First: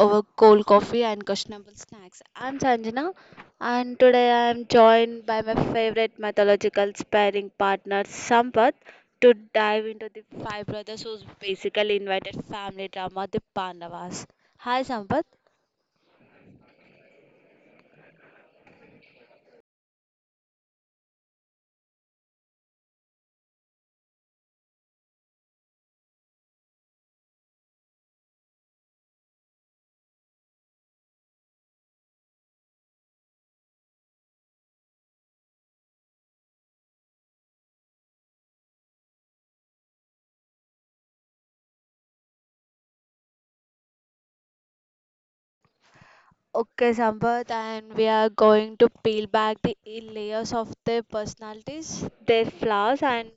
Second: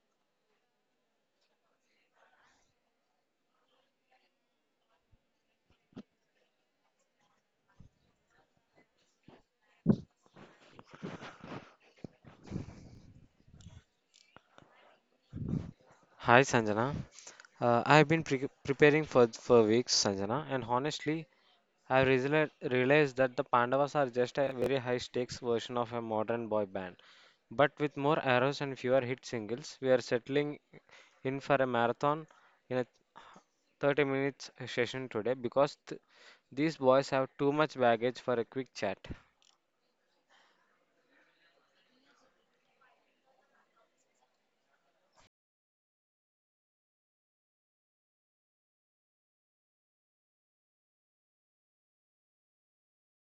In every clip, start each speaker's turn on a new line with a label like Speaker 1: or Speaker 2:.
Speaker 1: over cold coffee and questionable snacks. I'm Sanjana, and today I'm joined by my favorite mythological sparring partner, Sampath, to dive into the five brothers who's basically invited family drama, the Pandavas. Hi, Sampath.
Speaker 2: Hi Sanjana. I have been preparing for weeks, Sanjana, and honestly, I realized that the Pandavas are just a very high-stakes version of a modern boy band, but with more arrows and fewer hit singles. We are settling in for a marathon in a 30 minutes session today because these boys have too much baggage for a quick chat.
Speaker 1: Okay, Sampath, and we are going to peel back the layers of their personalities, their flaws, and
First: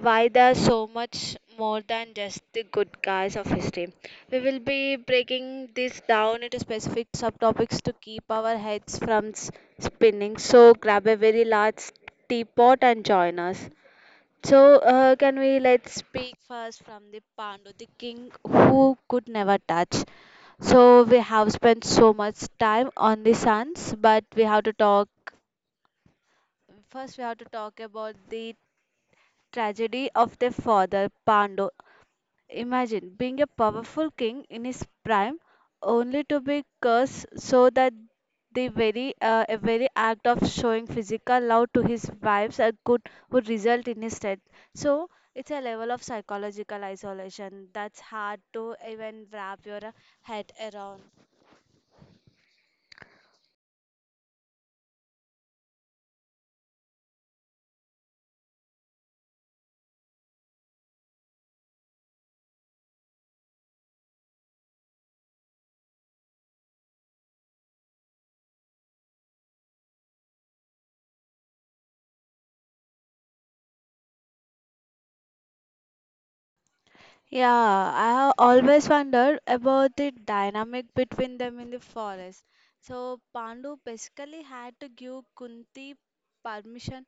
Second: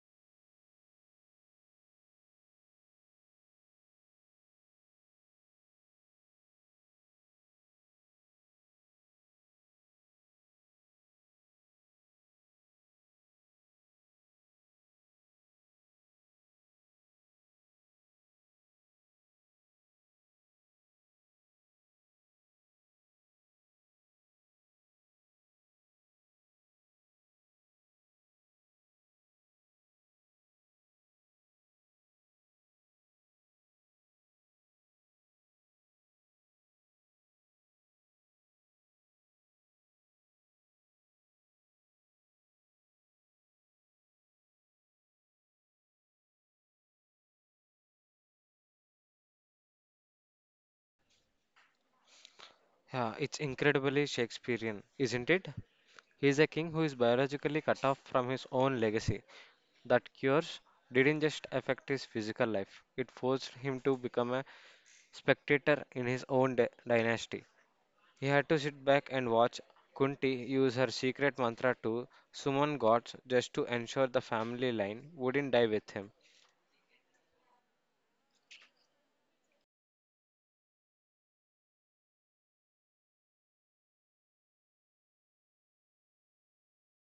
Speaker 1: why they are so much more than just the good guys of history. We will be breaking this down into specific subtopics to keep our heads from spinning. So grab a very large teapot and join us. So, can we let's speak first from the Pandu, the king who could never touch. So, we have spent so much time on the sons, but we have to talk first. We have to talk about the tragedy of the father Pandu. Imagine being a powerful king in his prime, only to be cursed so that the very a very act of showing physical love to his wives could would result in his death. So it's a level of psychological isolation that's hard to even wrap your head around.
Speaker 2: Yeah, it's incredibly Shakespearean, isn't it? He's a king who is biologically cut off from his own legacy. That cures didn't just affect his physical life, it forced him to become a spectator in his own dynasty. He had to sit back and watch Kunti use her secret mantra to summon gods just to ensure the family line wouldn't die with him.
Speaker 1: Yeah, I have always wondered about the dynamic between them in the forest. So permission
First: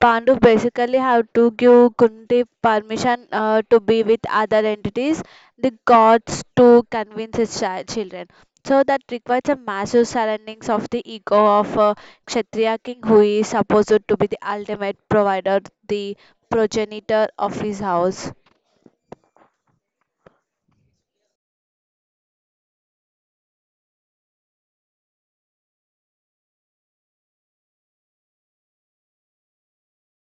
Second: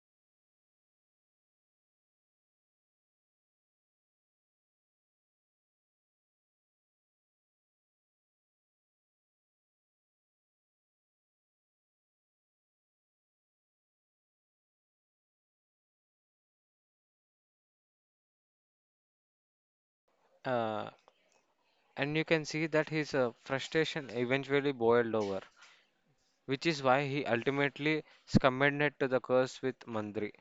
Speaker 1: Pandu basically have to give Kunti permission to be with other entities, the gods to convince his children. So that requires a massive surroundings of the ego of a Kshatriya king who is supposed to be the ultimate provider, the progenitor of his house.
Speaker 2: Uh, and you can see that his frustration eventually boiled over, which is why he ultimately succumbed to the curse with Mandri.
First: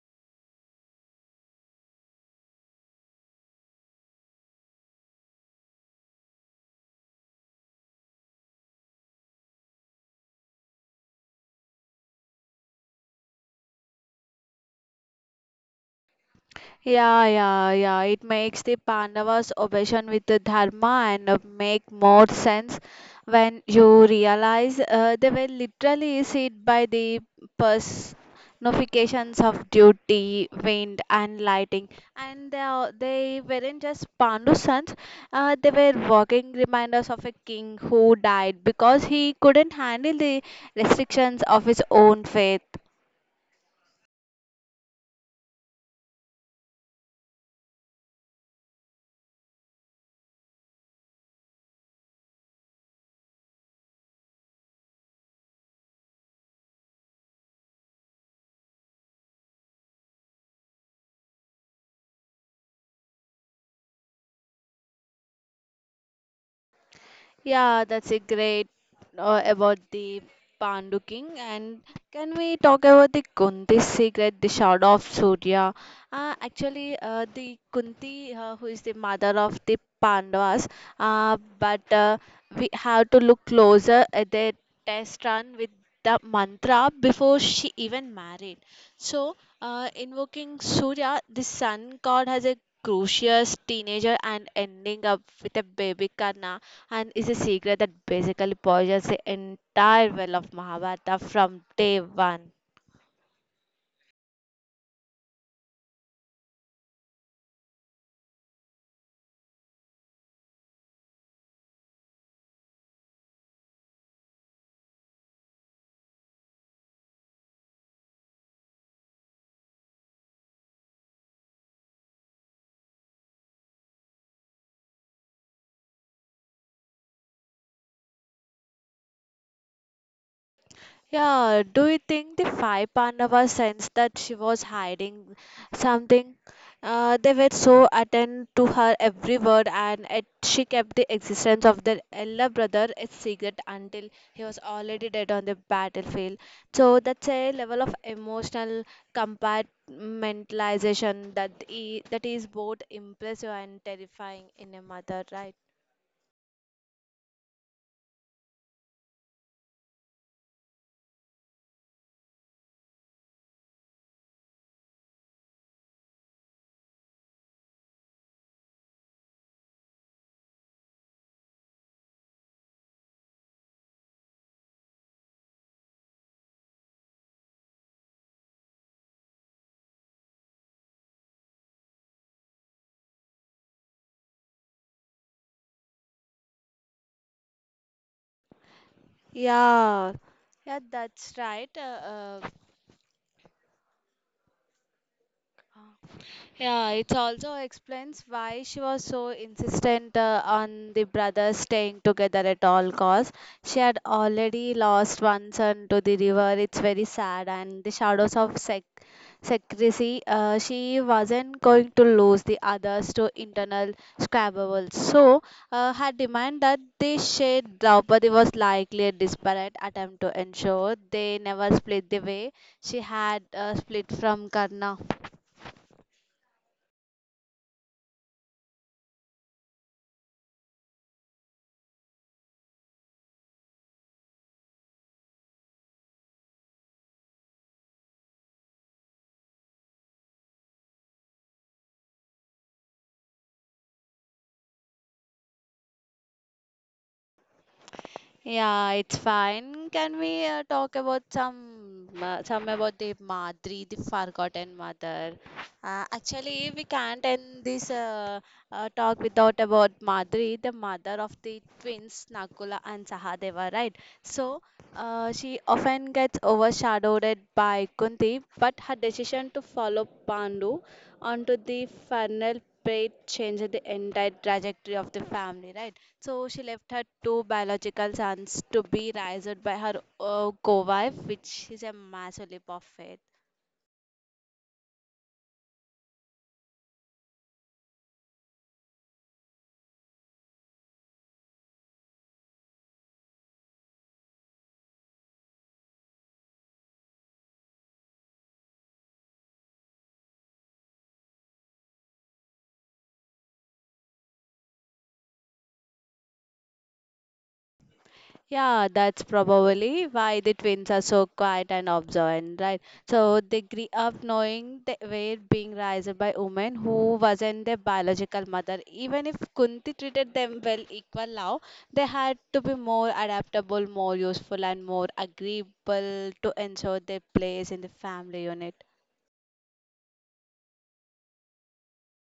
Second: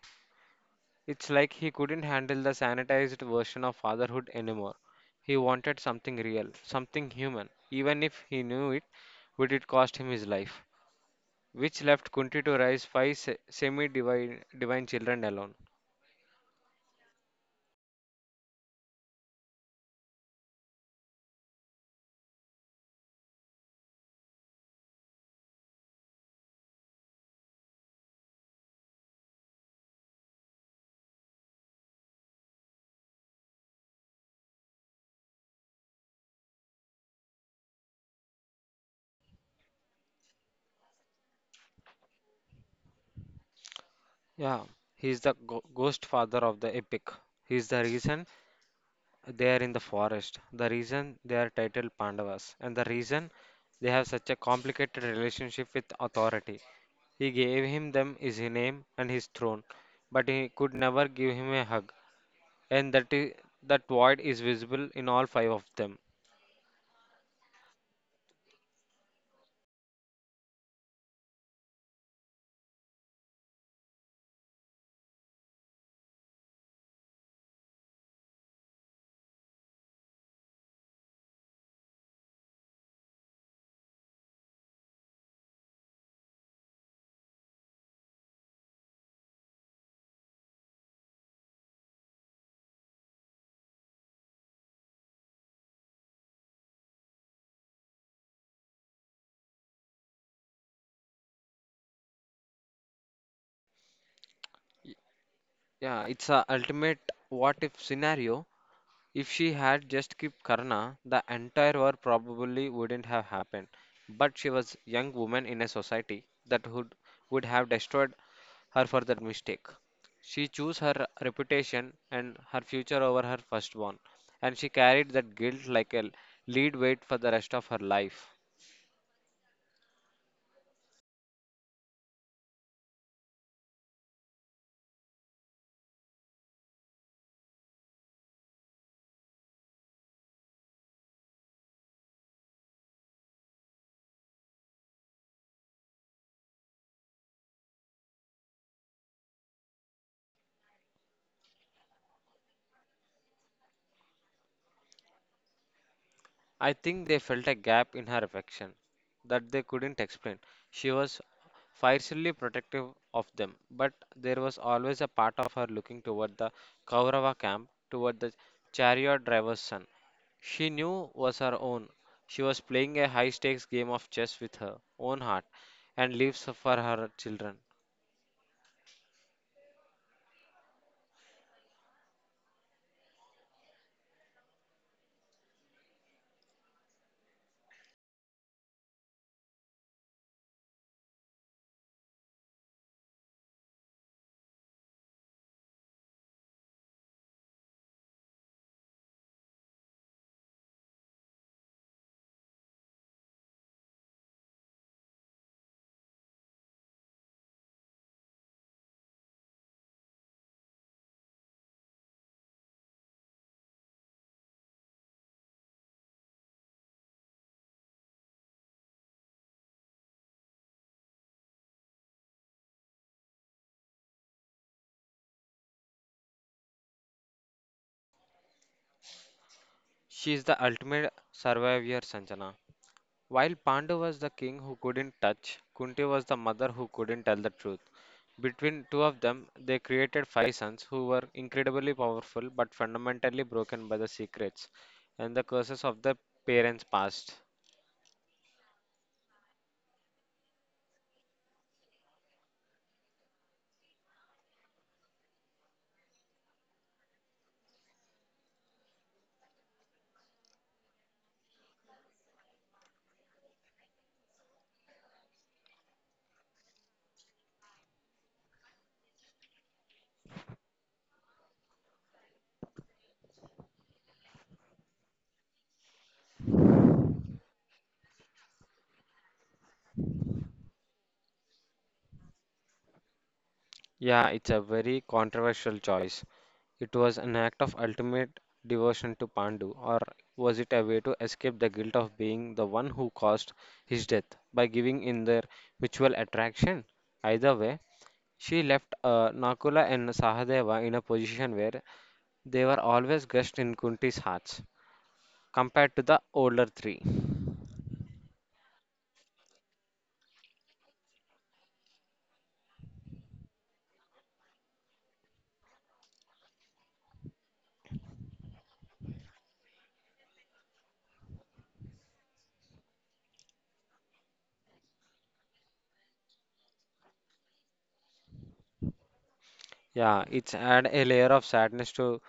Speaker 2: It's like he couldn't handle the sanitized version of fatherhood anymore. He wanted something real, something human, even if he knew it would it cost him his life, which left Kunti to raise five semi-divine divine children alone.
Speaker 1: Yeah, yeah, yeah. It makes the Pandavas' obsession with the dharma and make more sense when you realize they were literally seized by the personifications of duty, wind, and lighting. And they weren't just Pandu sons, they were walking reminders of a king who died because he couldn't handle the restrictions of his own faith.
Speaker 2: Yeah, he's the ghost father of the epic. He's the reason they are in the forest. The reason they are titled Pandavas and the reason they have such a complicated relationship with authority. He gave him them is his name and his throne, but he could never give him a hug. And that is, that void is visible in all five of them.
Speaker 1: Yeah, that's a great about the Pandu king. And can we talk about the Kunti secret, the shadow of Surya? Actually, the Kunti, who is the mother of the Pandavas, but we have to look closer at their test run with the mantra before she even married. So, invoking Surya, the sun god, has a crucial teenager and ending up with a baby Karna and is a secret that basically poisons the entire well of Mahabharata from day one.
Speaker 2: Yeah, it's a ultimate what if scenario. If she had just kept Karna, the entire war probably wouldn't have happened. But she was a young woman in a society that would have destroyed her for that mistake. She chose her reputation and her future over her firstborn, and she carried that guilt like a lead weight for the rest of her life.
Speaker 1: Yeah, do you think the five Pandavas sensed that she was hiding something? They were so attentive to her every word, and yet she kept the existence of their elder brother a secret until he was already dead on the battlefield. So that's a level of emotional compartmentalization that that is both impressive and terrifying in a mother, right?
Speaker 2: I think they felt a gap in her affection that they couldn't explain. She was fiercely protective of them, but there was always a part of her looking toward the Kaurava camp, toward the chariot driver's son. She knew was her own. She was playing a high stakes game of chess with her own heart and lives for her children.
Speaker 1: Yeah, yeah, that's right. Yeah, it also explains why she was so insistent on the brothers staying together at all costs. She had already lost one son to the river. It's very sad, and the shadows of secrecy. She wasn't going to lose the others to internal squabbles. So, her demand that they share Draupadi was likely a desperate attempt to ensure they never split the way she had split from Karna.
Speaker 2: She is the ultimate survivor, Sanjana. While Pandu was the king who couldn't touch, Kunti was the mother who couldn't tell the truth. Between two of them, they created five sons who were incredibly powerful but fundamentally broken by the secrets and the curses of their parents' past.
Speaker 1: Yeah, it's fine. Can we talk about some about the Madri, the forgotten mother? Actually, we can't end this talk without about Madri, the mother of the twins Nakula and Sahadeva, right? So, she often gets overshadowed by Kunti, but her decision to follow Pandu onto the final plate changed the entire trajectory of the family, right? So she left her two biological sons to be raised by her co-wife, which is a massive leap of faith.
Speaker 2: Yeah, it's a very controversial choice. It was an act of ultimate devotion to Pandu, or was it a way to escape the guilt of being the one who caused his death by giving in their mutual attraction? Either way, she left Nakula and Sahadeva in a position where they were always guest in Kunti's hearts compared to the older three.
Speaker 1: Yeah, that's probably why the twins are so quiet and observant, right? So they grew up knowing they were being raised by women who wasn't their biological mother. Even if Kunti treated them well, equal love, they had to be more adaptable, more useful, and more agreeable to ensure their place in the family unit.
Speaker 2: Yeah, it's add a layer of sadness to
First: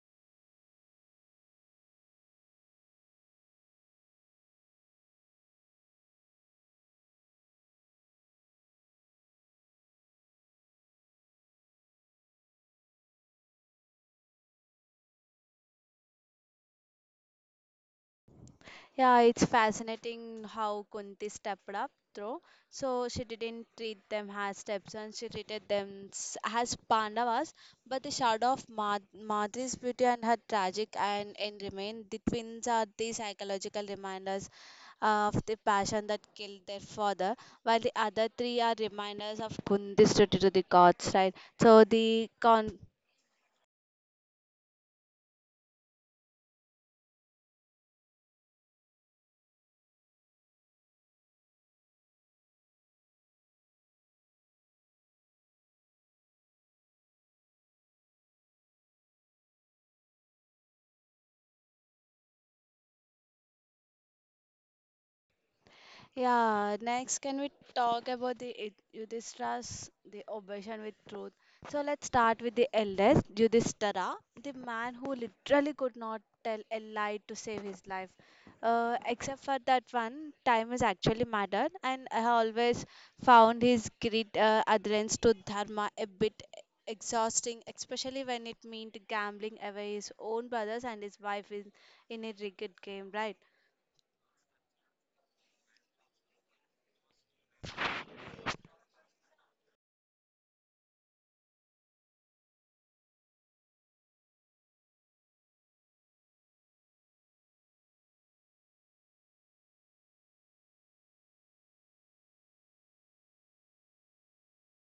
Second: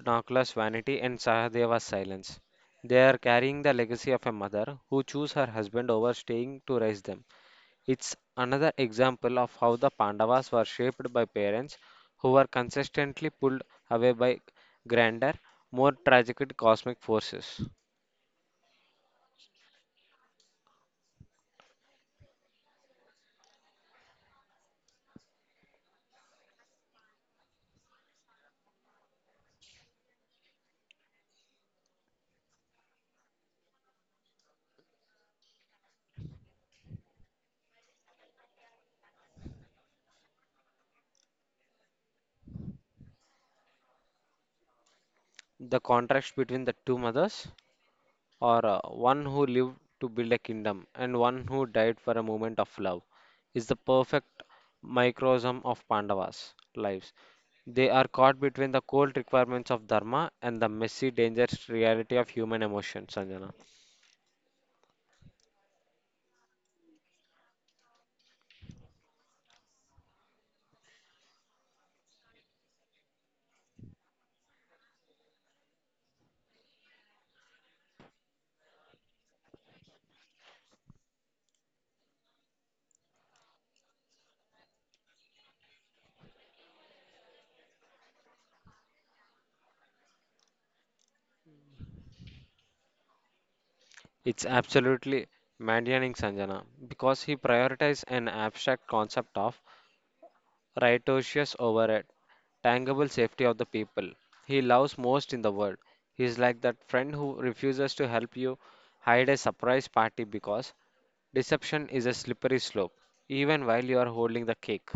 Speaker 2: Nakula's vanity and Sahadeva's silence. They are carrying the legacy of a mother who chose her husband over staying to raise them. It's another example of how the Pandavas were shaped by parents who were consistently pulled away by grander, more tragic cosmic forces.
Speaker 1: Yeah, it's fascinating how Kunti stepped up though. So she didn't treat them as stepsons, she treated them as Pandavas. But the shadow of Madri's beauty and her tragic and end remain. The twins are the psychological reminders of the passion that killed their father, while the other three are reminders of Kunti's duty to the gods, right?
Speaker 2: The contrast between the two mothers or one who lived to build a kingdom and one who died for a moment of love is the perfect microcosm of Pandavas' lives. They are caught between the cold requirements of dharma and the messy, dangerous reality of human emotion, Sanjana.
Speaker 1: Yeah, next, can we talk about the Yudhishthira's the obsession with truth? So let's start with the eldest, Yudhishthira, the man who literally could not tell a lie to save his life. Except for that one, time is actually mattered, and I always found his great adherence to dharma a bit exhausting, especially when it meant gambling away his own brothers and his wife in a rigged game, right?
Speaker 2: It's absolutely maddening, Sanjana, because he prioritized an abstract concept of righteous overhead, tangible safety of the people he loves most in the world. He is like that friend who refuses to help you hide a surprise party because deception is a slippery slope, even while you are holding the cake.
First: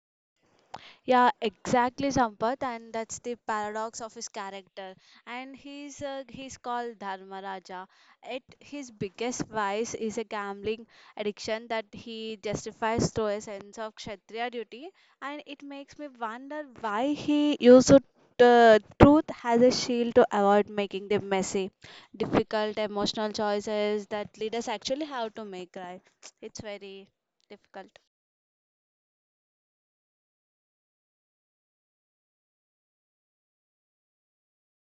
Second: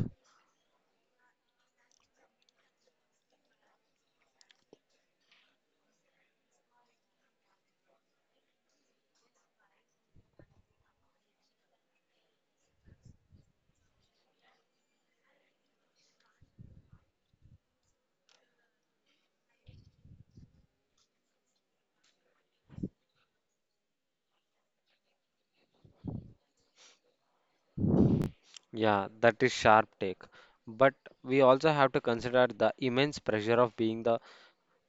Speaker 1: Yeah, exactly, Sampath, and that's the paradox of his character. And he's called Dharmaraja. At his biggest vice is a gambling addiction that he justifies through a sense of kshatriya duty, and it makes me wonder why he used truth as a shield to avoid making the messy, difficult emotional choices that leaders actually have to make. Right? It's very difficult.
Speaker 2: Yeah, that is sharp take. But we also have to consider the immense pressure of being the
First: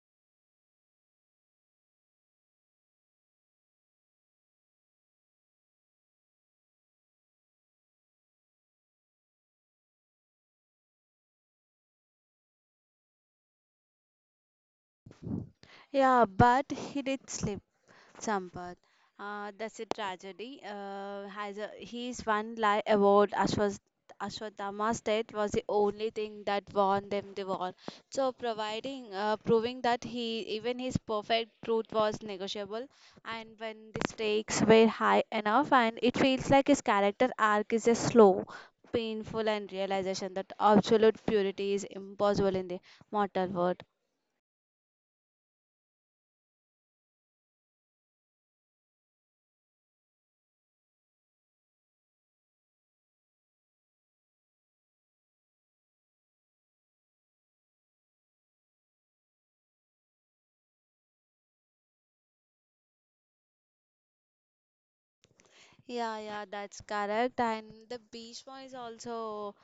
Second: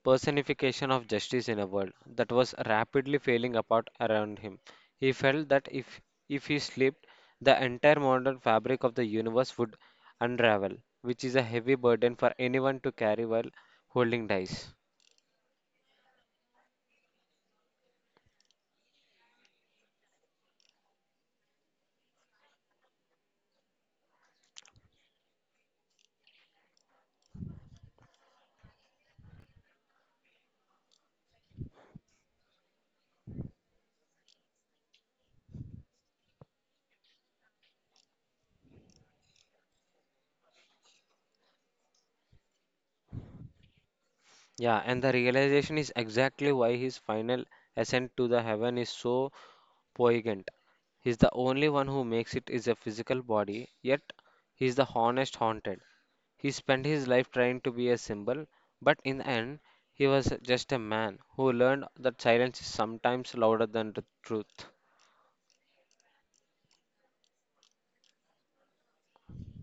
Speaker 2: personification of justice in a world that was rapidly falling apart around him. He felt that if he slept, the entire modern fabric of the universe would unravel, which is a heavy burden for anyone to carry while holding dice.
Speaker 1: Yeah, but he did slip. Sampath. That's a tragedy. His one lie about Ashwatthama state was the only thing that won them the war. So, providing proving that he even his perfect truth was negotiable, and when the stakes were high enough, and it feels like his character arc is a slow, painful, and realization that absolute purity is impossible in the mortal world.
Speaker 2: Yeah, and the realization is exactly why his final ascent to the heaven is so poignant. He's the only one who makes it is a physical body, yet he's the honest haunted. He spent his life trying to be a symbol, but in the end, he was just a man who learned that silence is sometimes louder than the truth.
Speaker 1: Yeah, yeah, that's correct. And the Bhishma is also.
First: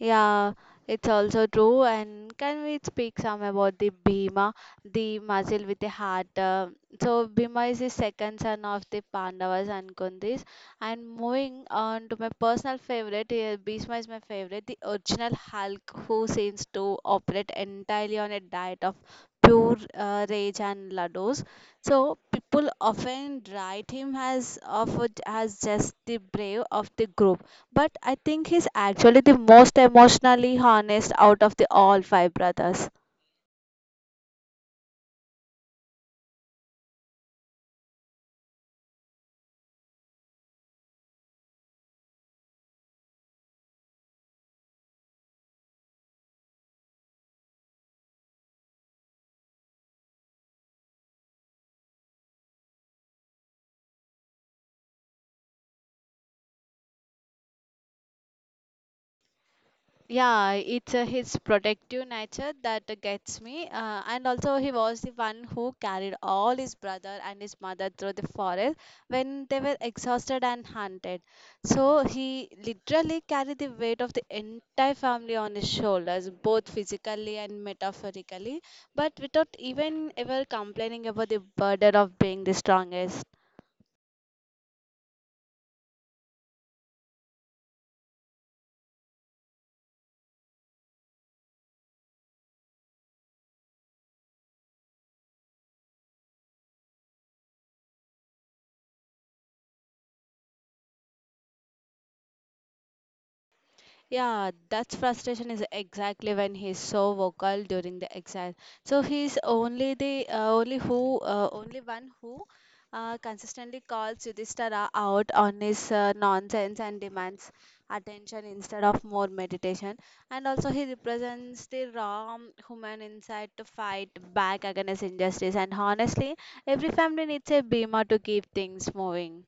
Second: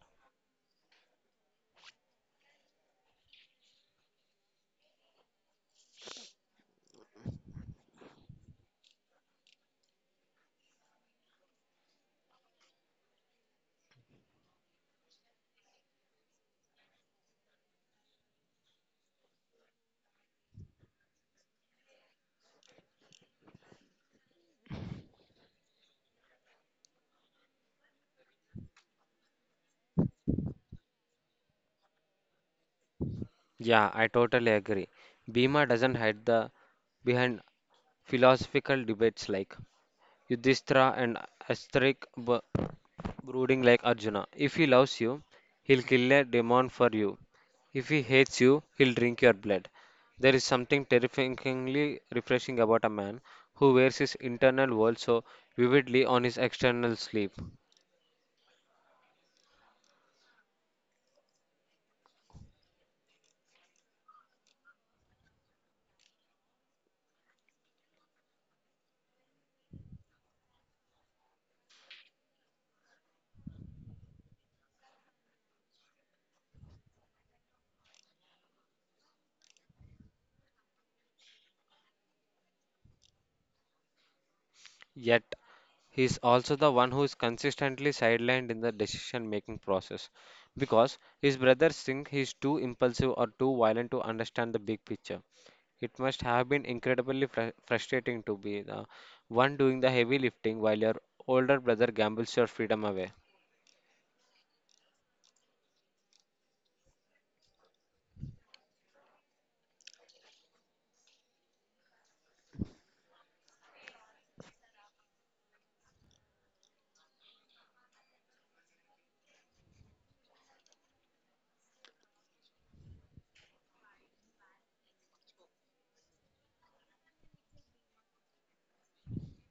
Speaker 1: Yeah, it's also true. And can we speak some about the Bhima, the muscle with the heart? So Bhima is the second son of the Pandavas and Kundis. And moving on to my personal favorite, Bhishma is my favorite, the original Hulk who seems to operate entirely on a diet of pure rage and laddus. So people often write him as of as just the brave of the group, but I think he's actually the most emotionally honest out of the all five brothers.
Speaker 2: Yeah, I totally agree. Bhima doesn't hide the behind philosophical debates like Yudhishthira and Asterix b- brooding like Arjuna. If he loves you, he'll kill a demon for you. If he hates you, he'll drink your blood. There is something terrifyingly refreshing about a man who wears his internal world so vividly on his external sleeve.
Speaker 1: Yeah, it's his protective nature that gets me. And also, he was the one who carried all his brother and his mother through the forest when they were exhausted and hunted. So, he literally carried the weight of the entire family on his shoulders, both physically and metaphorically, but without even ever complaining about the burden of being the strongest.
Speaker 2: Yet, he is also the one who is consistently sidelined in the decision making process because his brothers think he is too impulsive or too violent to understand the big picture. It must have been incredibly frustrating to be the one doing the heavy lifting while your older brother gambles your freedom away.
Speaker 1: Yeah, that frustration is exactly when he's so vocal during the exile. So he's only one who consistently calls Yudhishthira out on his nonsense and demands attention instead of more meditation. And also he represents the raw human inside to fight back against injustice. And honestly, every family needs a Bhima to keep things moving.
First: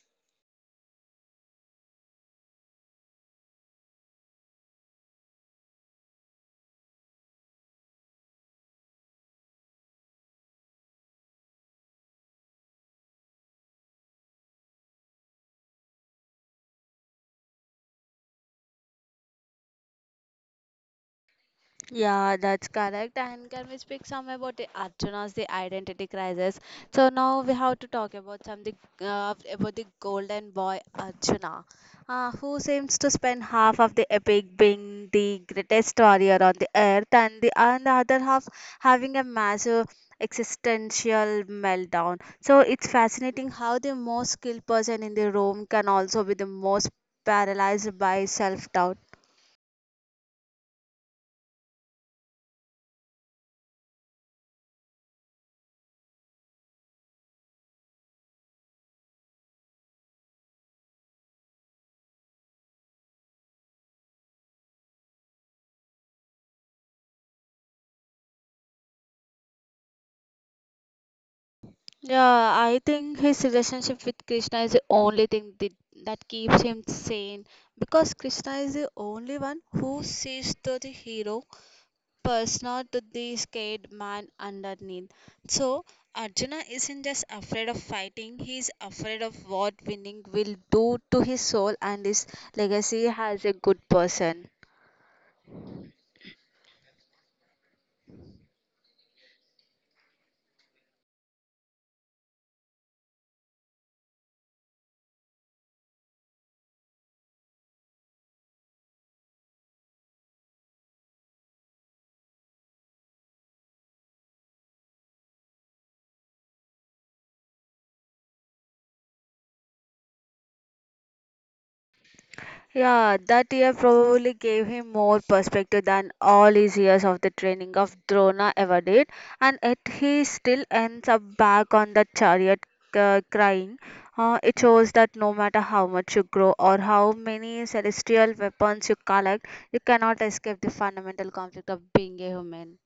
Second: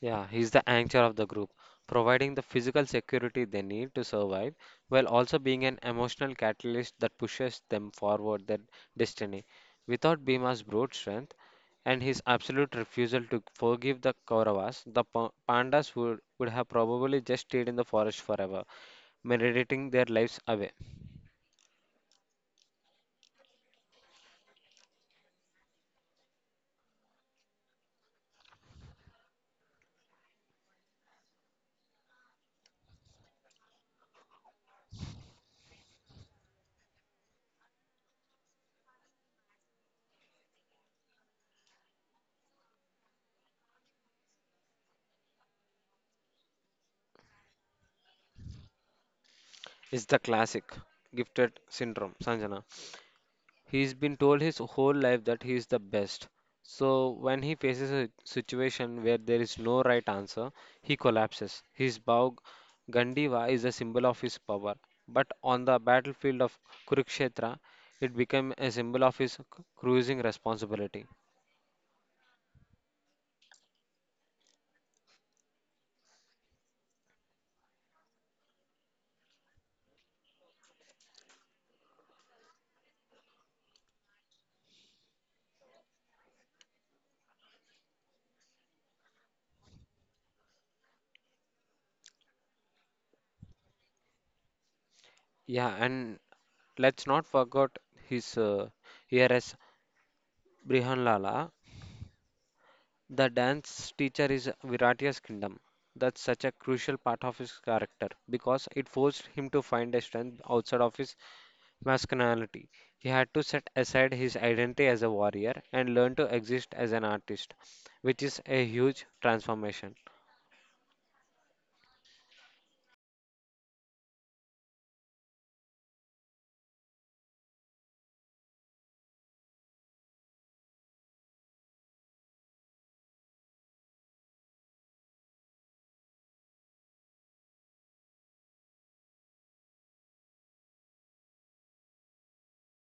Speaker 2: Yeah, he's the anchor of the group, providing the physical security they need to survive while also being an emotional catalyst that pushes them forward their destiny. Without Bhima's brute strength and his absolute refusal to forgive the Kauravas, the Pandas would have probably just stayed in the forest forever, meditating their lives away.
Speaker 1: Yeah, that's correct. And can we speak some about the Arjuna's the identity crisis? So now we have to talk about something about the golden boy Arjuna, who seems to spend half of the epic being the greatest warrior on the earth, and the other half having a massive existential meltdown. So it's fascinating how the most skilled person in the room can also be the most paralyzed by self doubt.
Speaker 2: Is the classic gifted syndrome, Sanjana. He's been told his whole life that he is the best. So when he faces a situation where there is no right answer, he collapses. His Bhav Gandiva is a symbol of his power. But on the battlefield of Kurukshetra, it became a symbol of his cruising responsibility.
Speaker 1: Yeah, I think his relationship with Krishna is the only thing that keeps him sane because Krishna is the only one who sees to the hero persona to the scared man underneath. So Arjuna isn't just afraid of fighting, he's afraid of what winning will do to his soul and his legacy as a good person.
Speaker 2: Yeah, and let's not forget his heir as Brihanlala. The dance teacher is Viratya's kingdom. That's such a crucial part of his character because it forced him to find a strength outside of his masculinity. He had to set aside his identity as a warrior and learn to exist as an artist, which is a huge transformation.
Speaker 1: Yeah, that year probably gave him more perspective than all his years of the training of Drona ever did, and yet he still ends up back on that chariot crying. It shows that no matter how much you grow or how many celestial weapons you collect, you cannot escape the fundamental conflict of being a human.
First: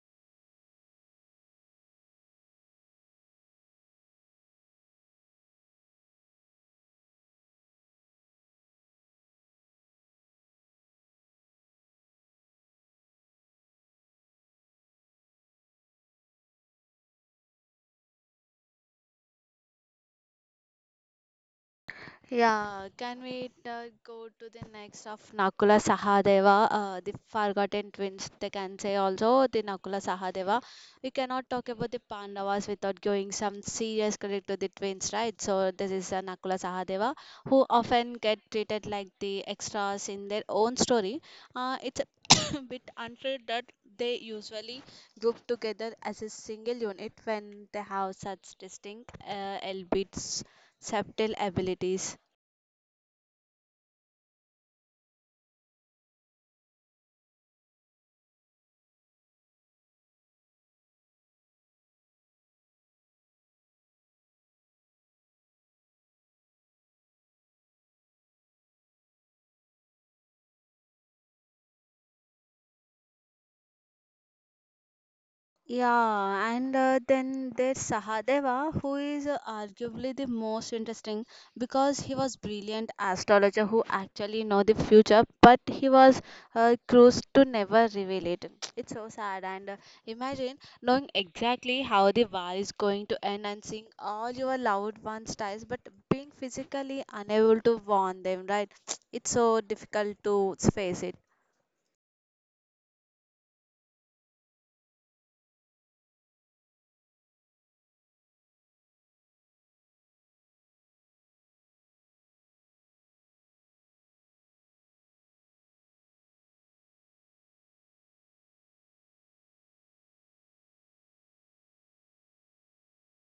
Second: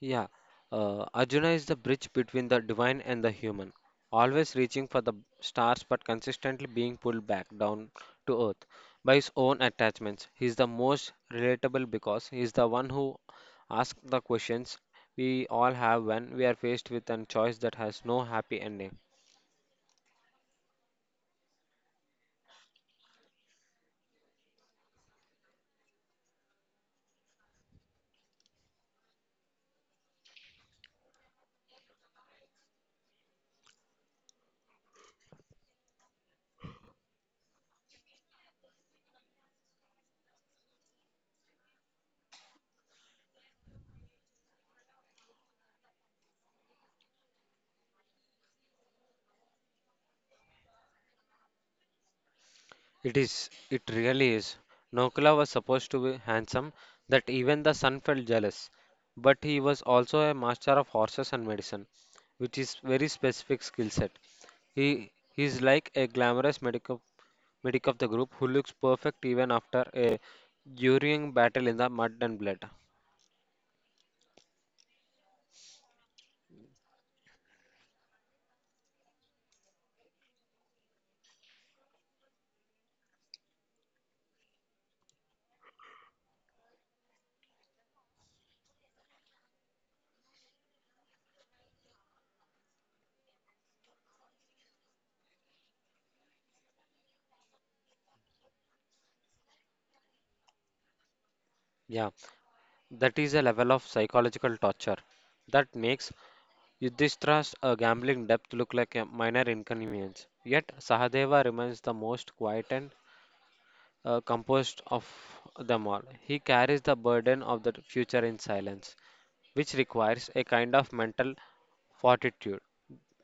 Speaker 2: Yeah, Arjuna is the bridge between the divine and the human, always reaching for the stars but consistently being pulled back down to earth by his own attachments. He is the most relatable because he is the one who asks the questions we all have when we are faced with a choice that has no happy ending.
Speaker 1: Yeah, can we go to the next of Nakula Sahadeva, the forgotten twins? They can say also the Nakula Sahadeva. We cannot talk about the Pandavas without giving some serious credit to the twins, right? So this is Nakula Sahadeva, who often get treated like the extras in their own story. It's a bit unfair that they usually group together as a single unit when they have such distinct, albeit subtle abilities.
Speaker 2: It is. It really is. Nokula was supposed to be handsome that even the son felt jealous. But he was also a master of horses and medicine, which is very specific skill set. He he's like a glamorous medic of the group who looks perfect even after a during battle in the mud and blood.
Speaker 1: Yeah, and then there's Sahadeva, who is arguably the most interesting because he was brilliant astrologer who actually know the future, but he was cursed to never reveal it. It's so sad. And Imagine knowing exactly how the war is going to end and seeing all your loved ones dies, but being physically unable to warn them, right? It's so difficult to face it.
Speaker 2: Yeah, that is a level of psychological torture that makes Yudhishthira's gambling debt look like a minor inconvenience, yet Sahadeva remains the most quiet and composed of them all. He carries the burden of the future in silence, which requires a kind of mental fortitude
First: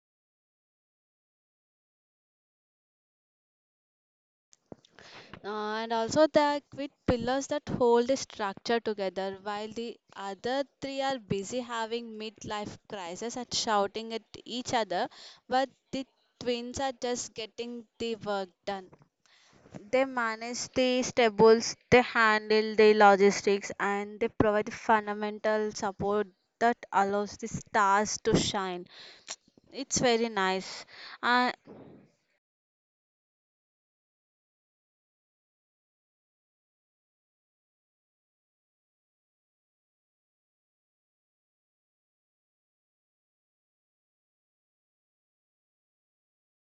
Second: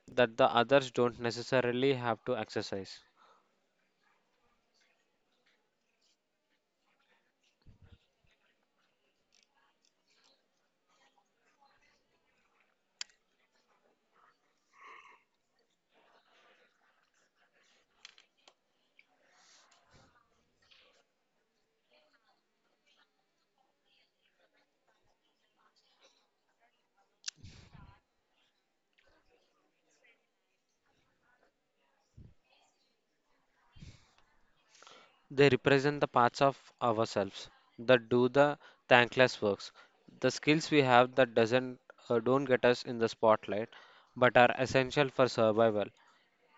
Speaker 2: that the others don't necessarily have to exercise.
Speaker 1: Uh, and also the with pillars that hold the structure together while the other three are busy having midlife crisis and shouting at each other but the twins are just getting the work done. They manage the stables, they handle the logistics, and they provide the fundamental support that allows the stars to shine. It's very nice. Uh,
Speaker 2: They represent the parts of ourselves that do the thankless works, the skills we have that doesn't don't get us in the spotlight, but are essential for survival.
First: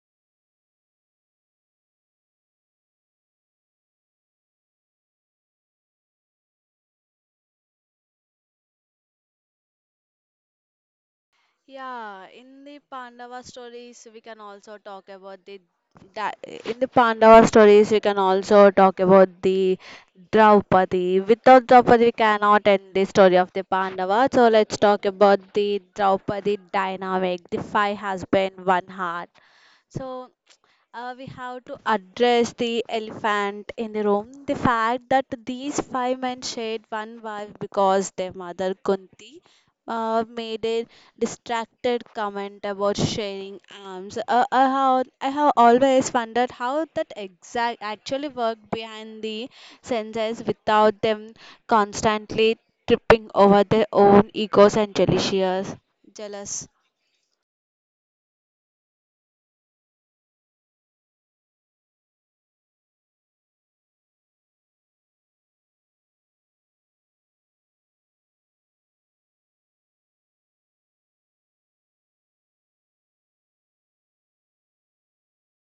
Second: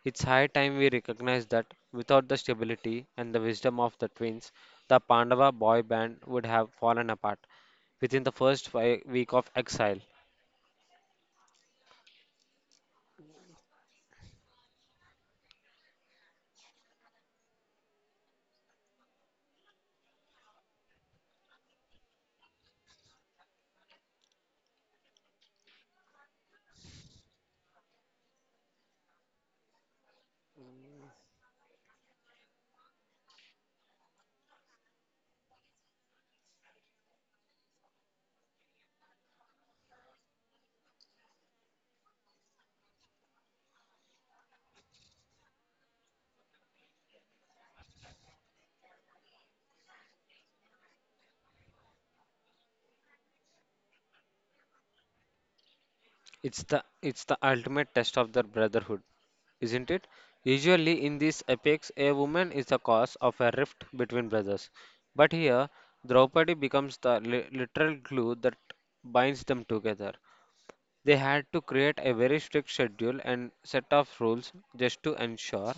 Speaker 2: It's high time we recognize that without the stability and the wisdom of the twins, the Pandava boy band would have fallen apart within the first 5 week of exile.
Speaker 1: Yeah, in the Pandava stories, we can also talk about the that in the Pandava stories, we can also talk about the Draupadi. Without Draupadi, we cannot end the story of the Pandava. So let's talk about the Draupadi dynamic, the five husband, one heart. So we have to address the elephant in the room the fact that these five men shared one wife because their mother Kunti made a distracted comment about sharing arms. I have always wondered how that exact actually worked behind the senses without them constantly tripping over their own egos and jealousies.
Speaker 2: It's
Speaker 1: Jealous.
Speaker 2: the it's the ultimate test of their brotherhood, isn't it? Usually in these epics, a woman is the cause of a rift between brothers, but here Draupadi becomes the literal glue that binds them together. They had to create a very strict schedule and set of rules just to ensure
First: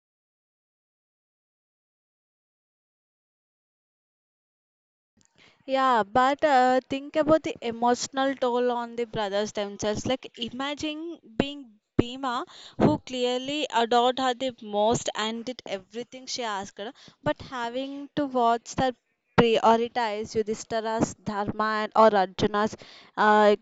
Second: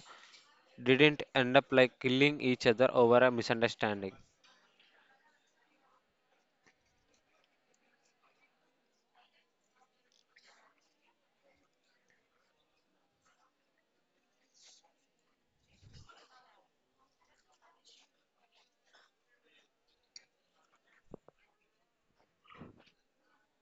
Speaker 2: didn't end up like killing each other over a misunderstanding.
Speaker 1: Yeah, but think about the emotional toll on the brothers themselves. Like, imagine being Bhima, who clearly adored her the most and did everything she asked, but having to watch her prioritize Yudhishthira's dharma and, or Arjuna's uh,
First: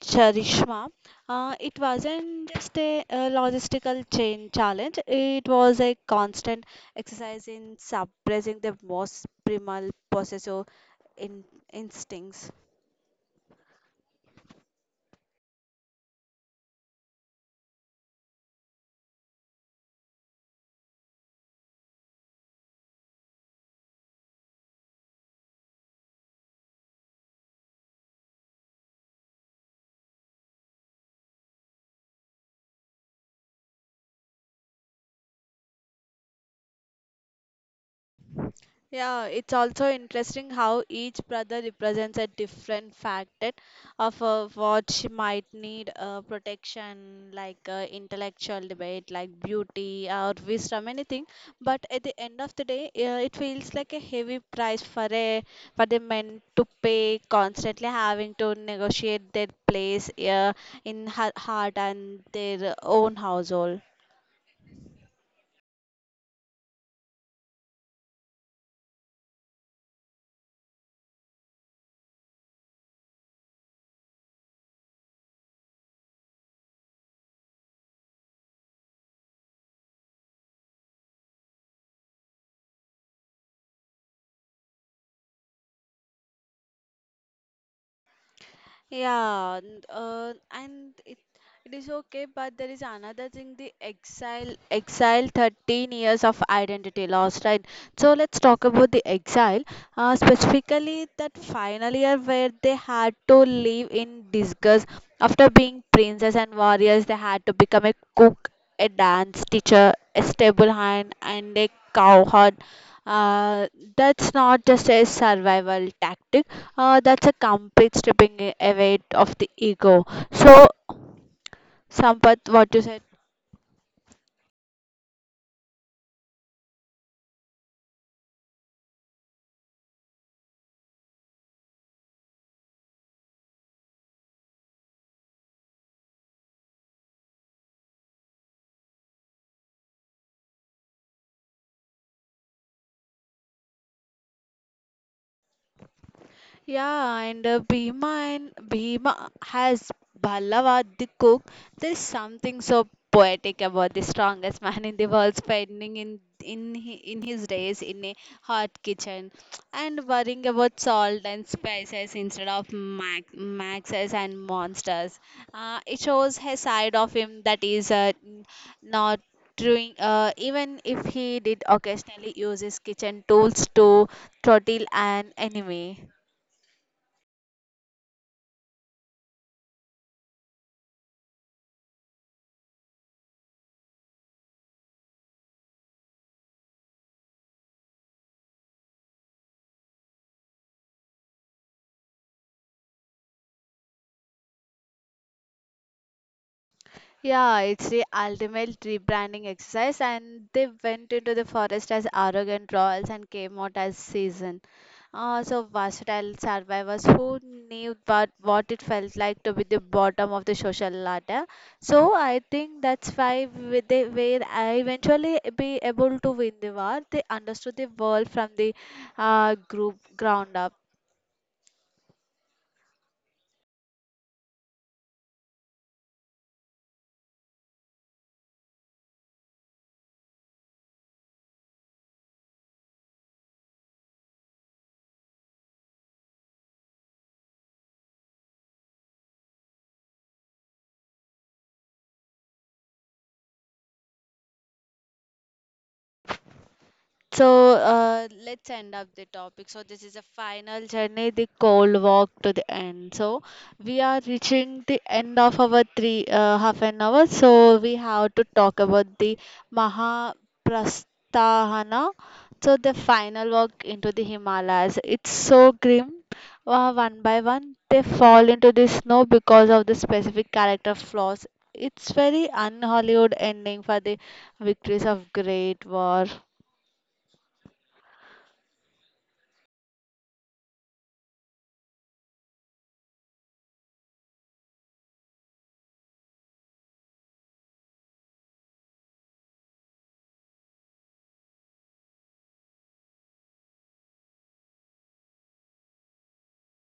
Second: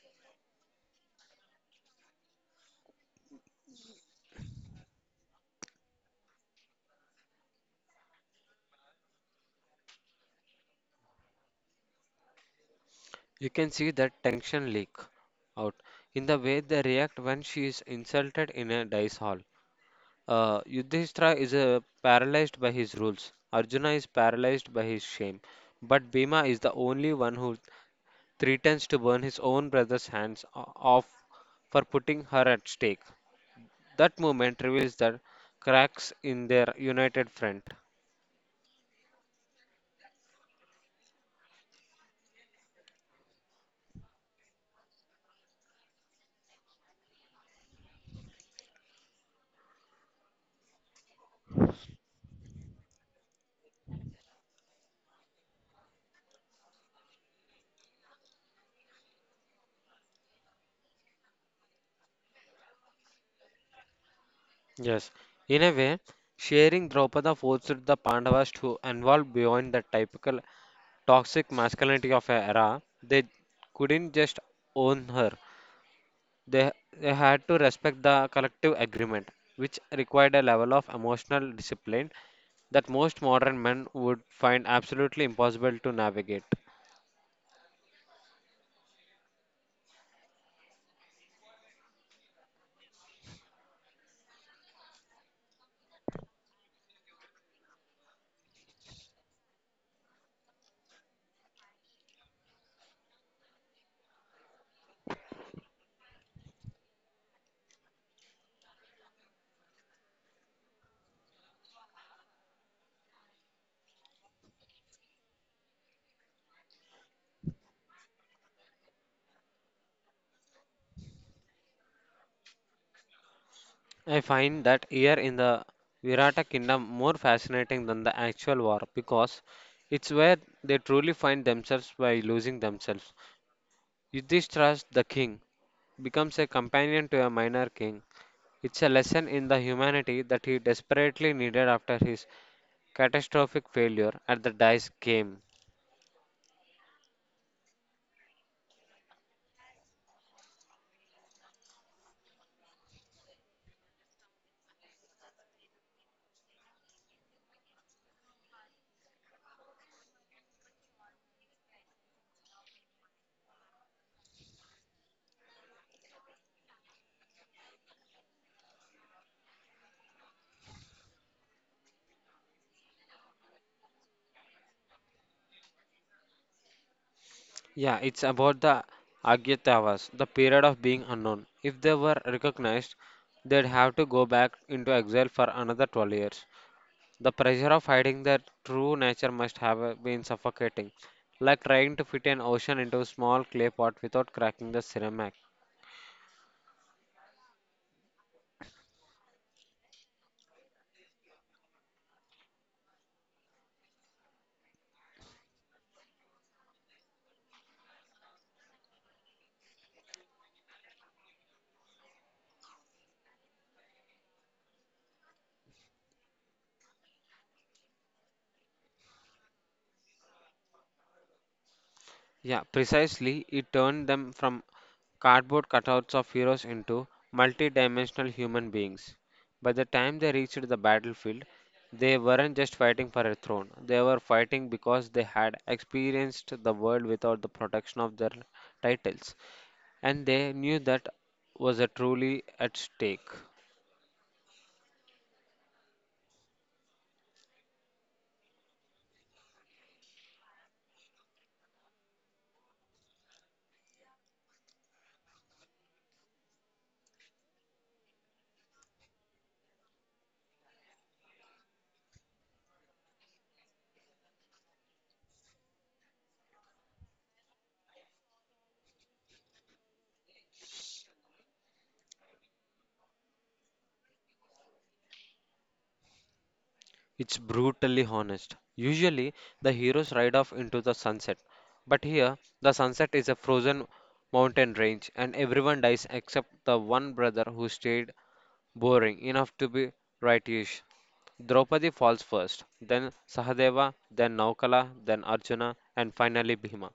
Speaker 1: Charishma, it wasn't just a logistical chain challenge. It was a constant exercise in suppressing the most primal possessive in instincts.
Speaker 2: You can see that tension leak out in the way they react when she is insulted in a dice hall. Yudhishthira is paralyzed by his rules. Arjuna is paralyzed by his shame. But Bhima is the only one who threatens to burn his own brother's hands off for putting her at stake. That moment reveals the cracks in their united front.
Speaker 1: Yeah, it's also interesting how each brother represents a different facet of what she might need protection, like intellectual debate, like beauty or wisdom, anything. But at the end of the day, it feels like a heavy price for a for the men to pay, constantly having to negotiate their place in her heart and their own household.
Speaker 2: Yes, in a way, sharing Draupada forced the Pandavas to evolve beyond the typical toxic masculinity of an era. They couldn't just own her, they, they had to respect the collective agreement, which required a level of emotional discipline that most modern men would find absolutely impossible to navigate.
Speaker 1: Yeah, and it is okay, but there is another thing, the exile 13 years of identity lost, right? So let's talk about the exile, specifically that final year where they had to live in disguise. After being princes and warriors, they had to become a cook, a dance teacher, a stable hand, and a cowherd. Uh, that's not just a survival tactic, that's a complete stripping away of the ego. So, Sampath, what you said?
Speaker 2: I find that year in the Virata kingdom more fascinating than the actual war because it's where they truly find themselves by losing themselves. Yudhishthira's the king becomes a companion to a minor king. It's a lesson in the humanity that he desperately needed after his catastrophic failure at the dice game.
Speaker 1: Yeah, and Bhima has Ballava the cook. There's something so poetic about the strongest man in the world spending in his days in a hot kitchen and worrying about salt and spices instead of maxes and monsters. It shows a side of him that is not doing even if he did occasionally use his kitchen tools to throttle an enemy.
Speaker 2: Yeah, it's about the Agyatavas, the period of being unknown. If they were recognized, they'd have to go back into exile for another 12 years. The pressure of hiding their true nature must have been suffocating, like trying to fit an ocean into a small clay pot without cracking the ceramic.
Speaker 1: Yeah, it's the ultimate rebranding exercise, and they went into the forest as arrogant royals and came out as seasoned. So versatile survivors who knew what it felt like to be the bottom of the social ladder. So I think that's why they were eventually be able to win the war. They understood the world from the group ground up.
Speaker 2: Yeah, precisely. It turned them from cardboard cutouts of heroes into multi dimensional human beings. By the time they reached the battlefield, they weren't just fighting for a throne, they were fighting because they had experienced the world without the protection of their titles, and they knew that was a truly at stake.
Speaker 1: So let's end up the topic. So this is a final journey, the cold walk to the end. So we are reaching the end of our three half an hour. So we have to talk about the Mahaprasthana. So the final walk into the Himalayas. It's so grim. One by one, they fall into the snow because of the specific character flaws. It's very un-Hollywood ending for the victories of Great War.
Speaker 2: It's brutally honest. Usually, the heroes ride off into the sunset, but here, the sunset is a frozen mountain range, and everyone dies except the one brother who stayed boring enough to be righteous. Draupadi falls first, then Sahadeva, then Naukala, then Arjuna, and finally Bhima.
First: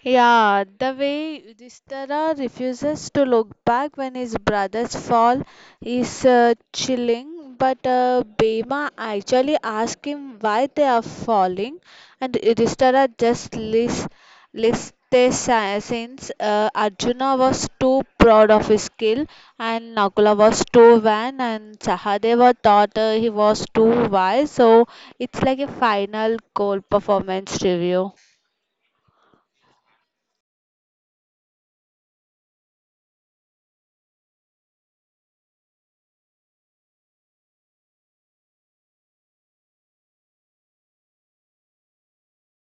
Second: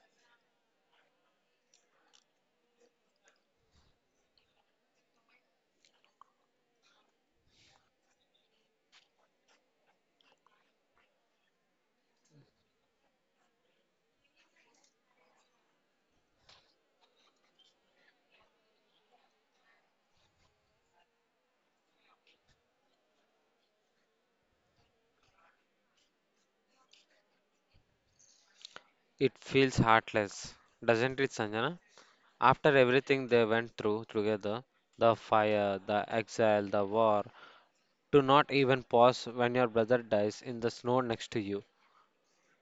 Speaker 1: Yeah, the way Yudhishthira refuses to look back when his brothers fall is chilling. But Bhima actually asks him why they are falling, and Yudhishthira just lists their sins. Arjuna was too proud of his skill, and Nakula was too vain, and Sahadeva thought he was too wise. So it's like a final goal performance review.
Speaker 2: It feels heartless, doesn't it, Sanjana? After everything they went through together, the fire, the exile, the war, do not even pause when your brother dies in the snow next to you.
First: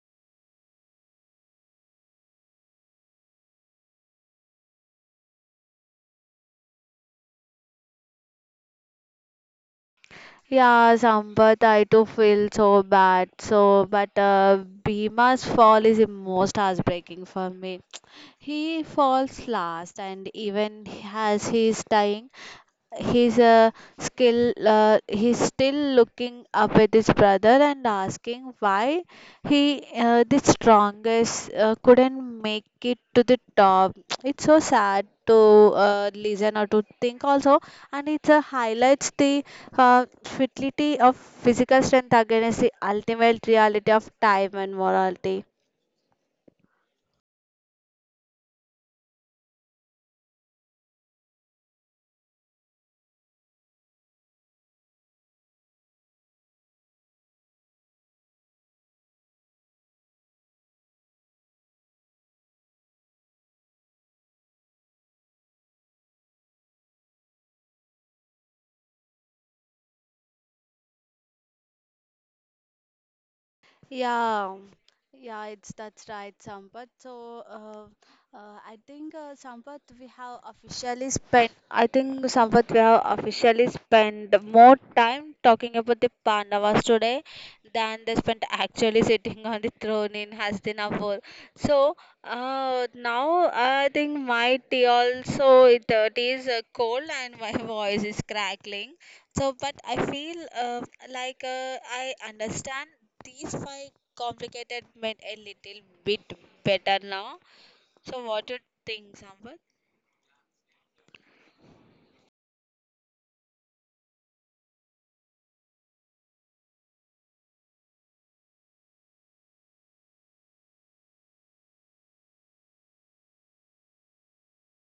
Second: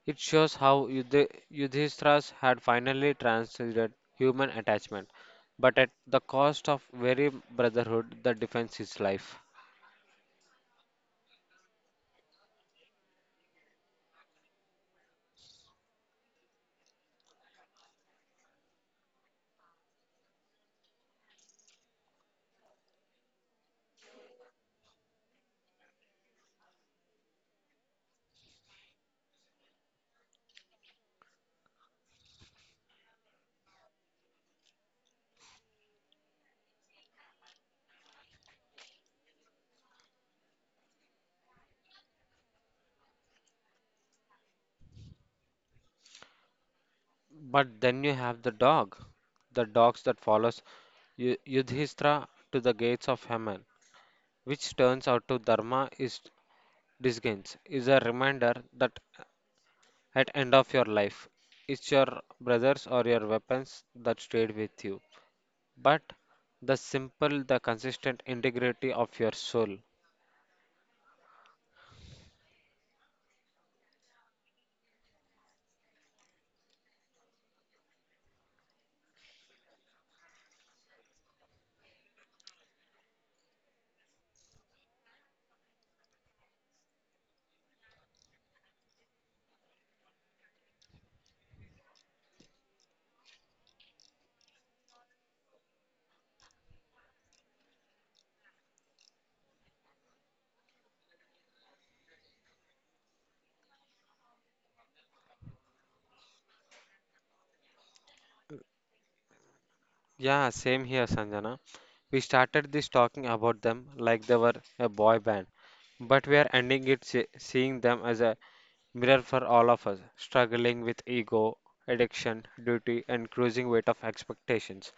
Speaker 2: It shows how Yudhishthira's had finally transcended human attachment, but at the cost of very brotherhood that defends his life.
Speaker 1: Yeah, Sampath, I too feel so bad. So, but Bhima's fall is the most heartbreaking for me. He falls last, and even as he is dying, He's a skill. He's still looking up at his brother and asking why he, the strongest, couldn't make it to the top. It's so sad to listen or to think also, and it highlights the futility of physical strength against the ultimate reality of time and morality.
Speaker 2: But then you have the dog, the dogs that follows Yudhishthira to the gates of Haman, which turns out to Dharma is disgains, is a reminder that at end of your life, it's your brothers or your weapons that stayed with you. But the simple, the consistent integrity of your soul.
Speaker 1: Yeah, yeah, it's that's right, Sampath. So, I think Sampath, we have officially spent. I think Sampath, we have officially spent more time talking about the Pandavas today than they spent actually sitting on the throne in Hastinapur. So, now I think my tea also it is cold and my voice is crackling. So, but I feel like uh, I understand these five complicated made a little bit better now. So, what do you think, Sambar?
Speaker 2: Yeah, same here, Sanjana. We started this talking about them like they were a boy band, but we are ending it seeing them as a mirror for all of us, struggling with ego, addiction, duty, and cruising weight of expectations.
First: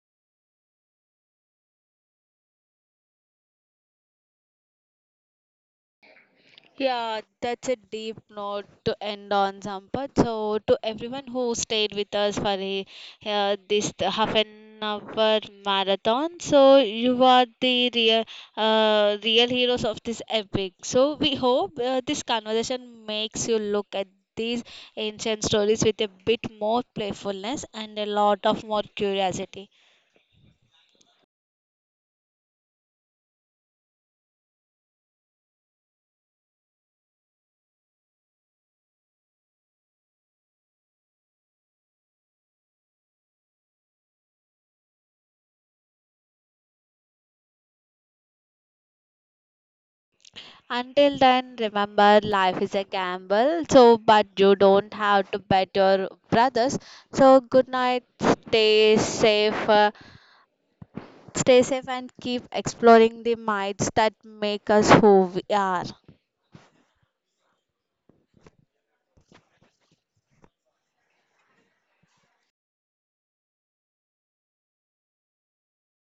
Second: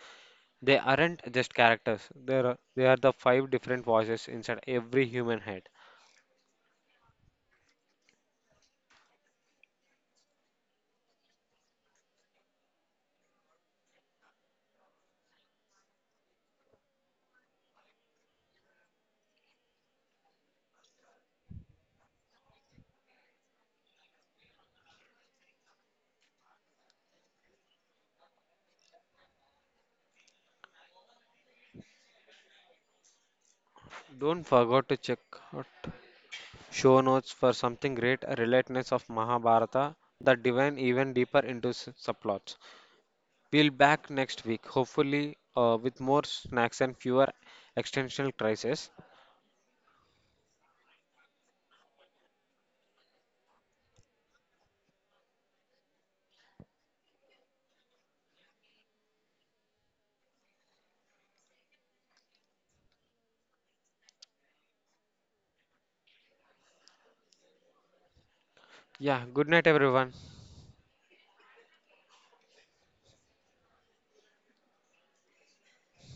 Speaker 2: They aren't just characters, they are the five different voices inside every human head.
Speaker 1: Yeah, that's a deep note to end on, Sampath. So, to everyone who stayed with us for this half an hour marathon, so you are the real heroes of this epic. So, we hope this conversation makes you look at these ancient stories with a bit more playfulness and a lot of more curiosity.
Speaker 2: Don't forget to check out show notes for something great, a relatedness of Mahabharata that divine even deeper into subplots. We'll back next week, hopefully with more snacks and fewer existential crises.
Speaker 1: Until then, remember life is a gamble, so but you don't have to bet your brothers. So good night, stay safe, uh, stay safe and keep exploring the minds that make us who we are.
Speaker 2: Yeah, good night everyone.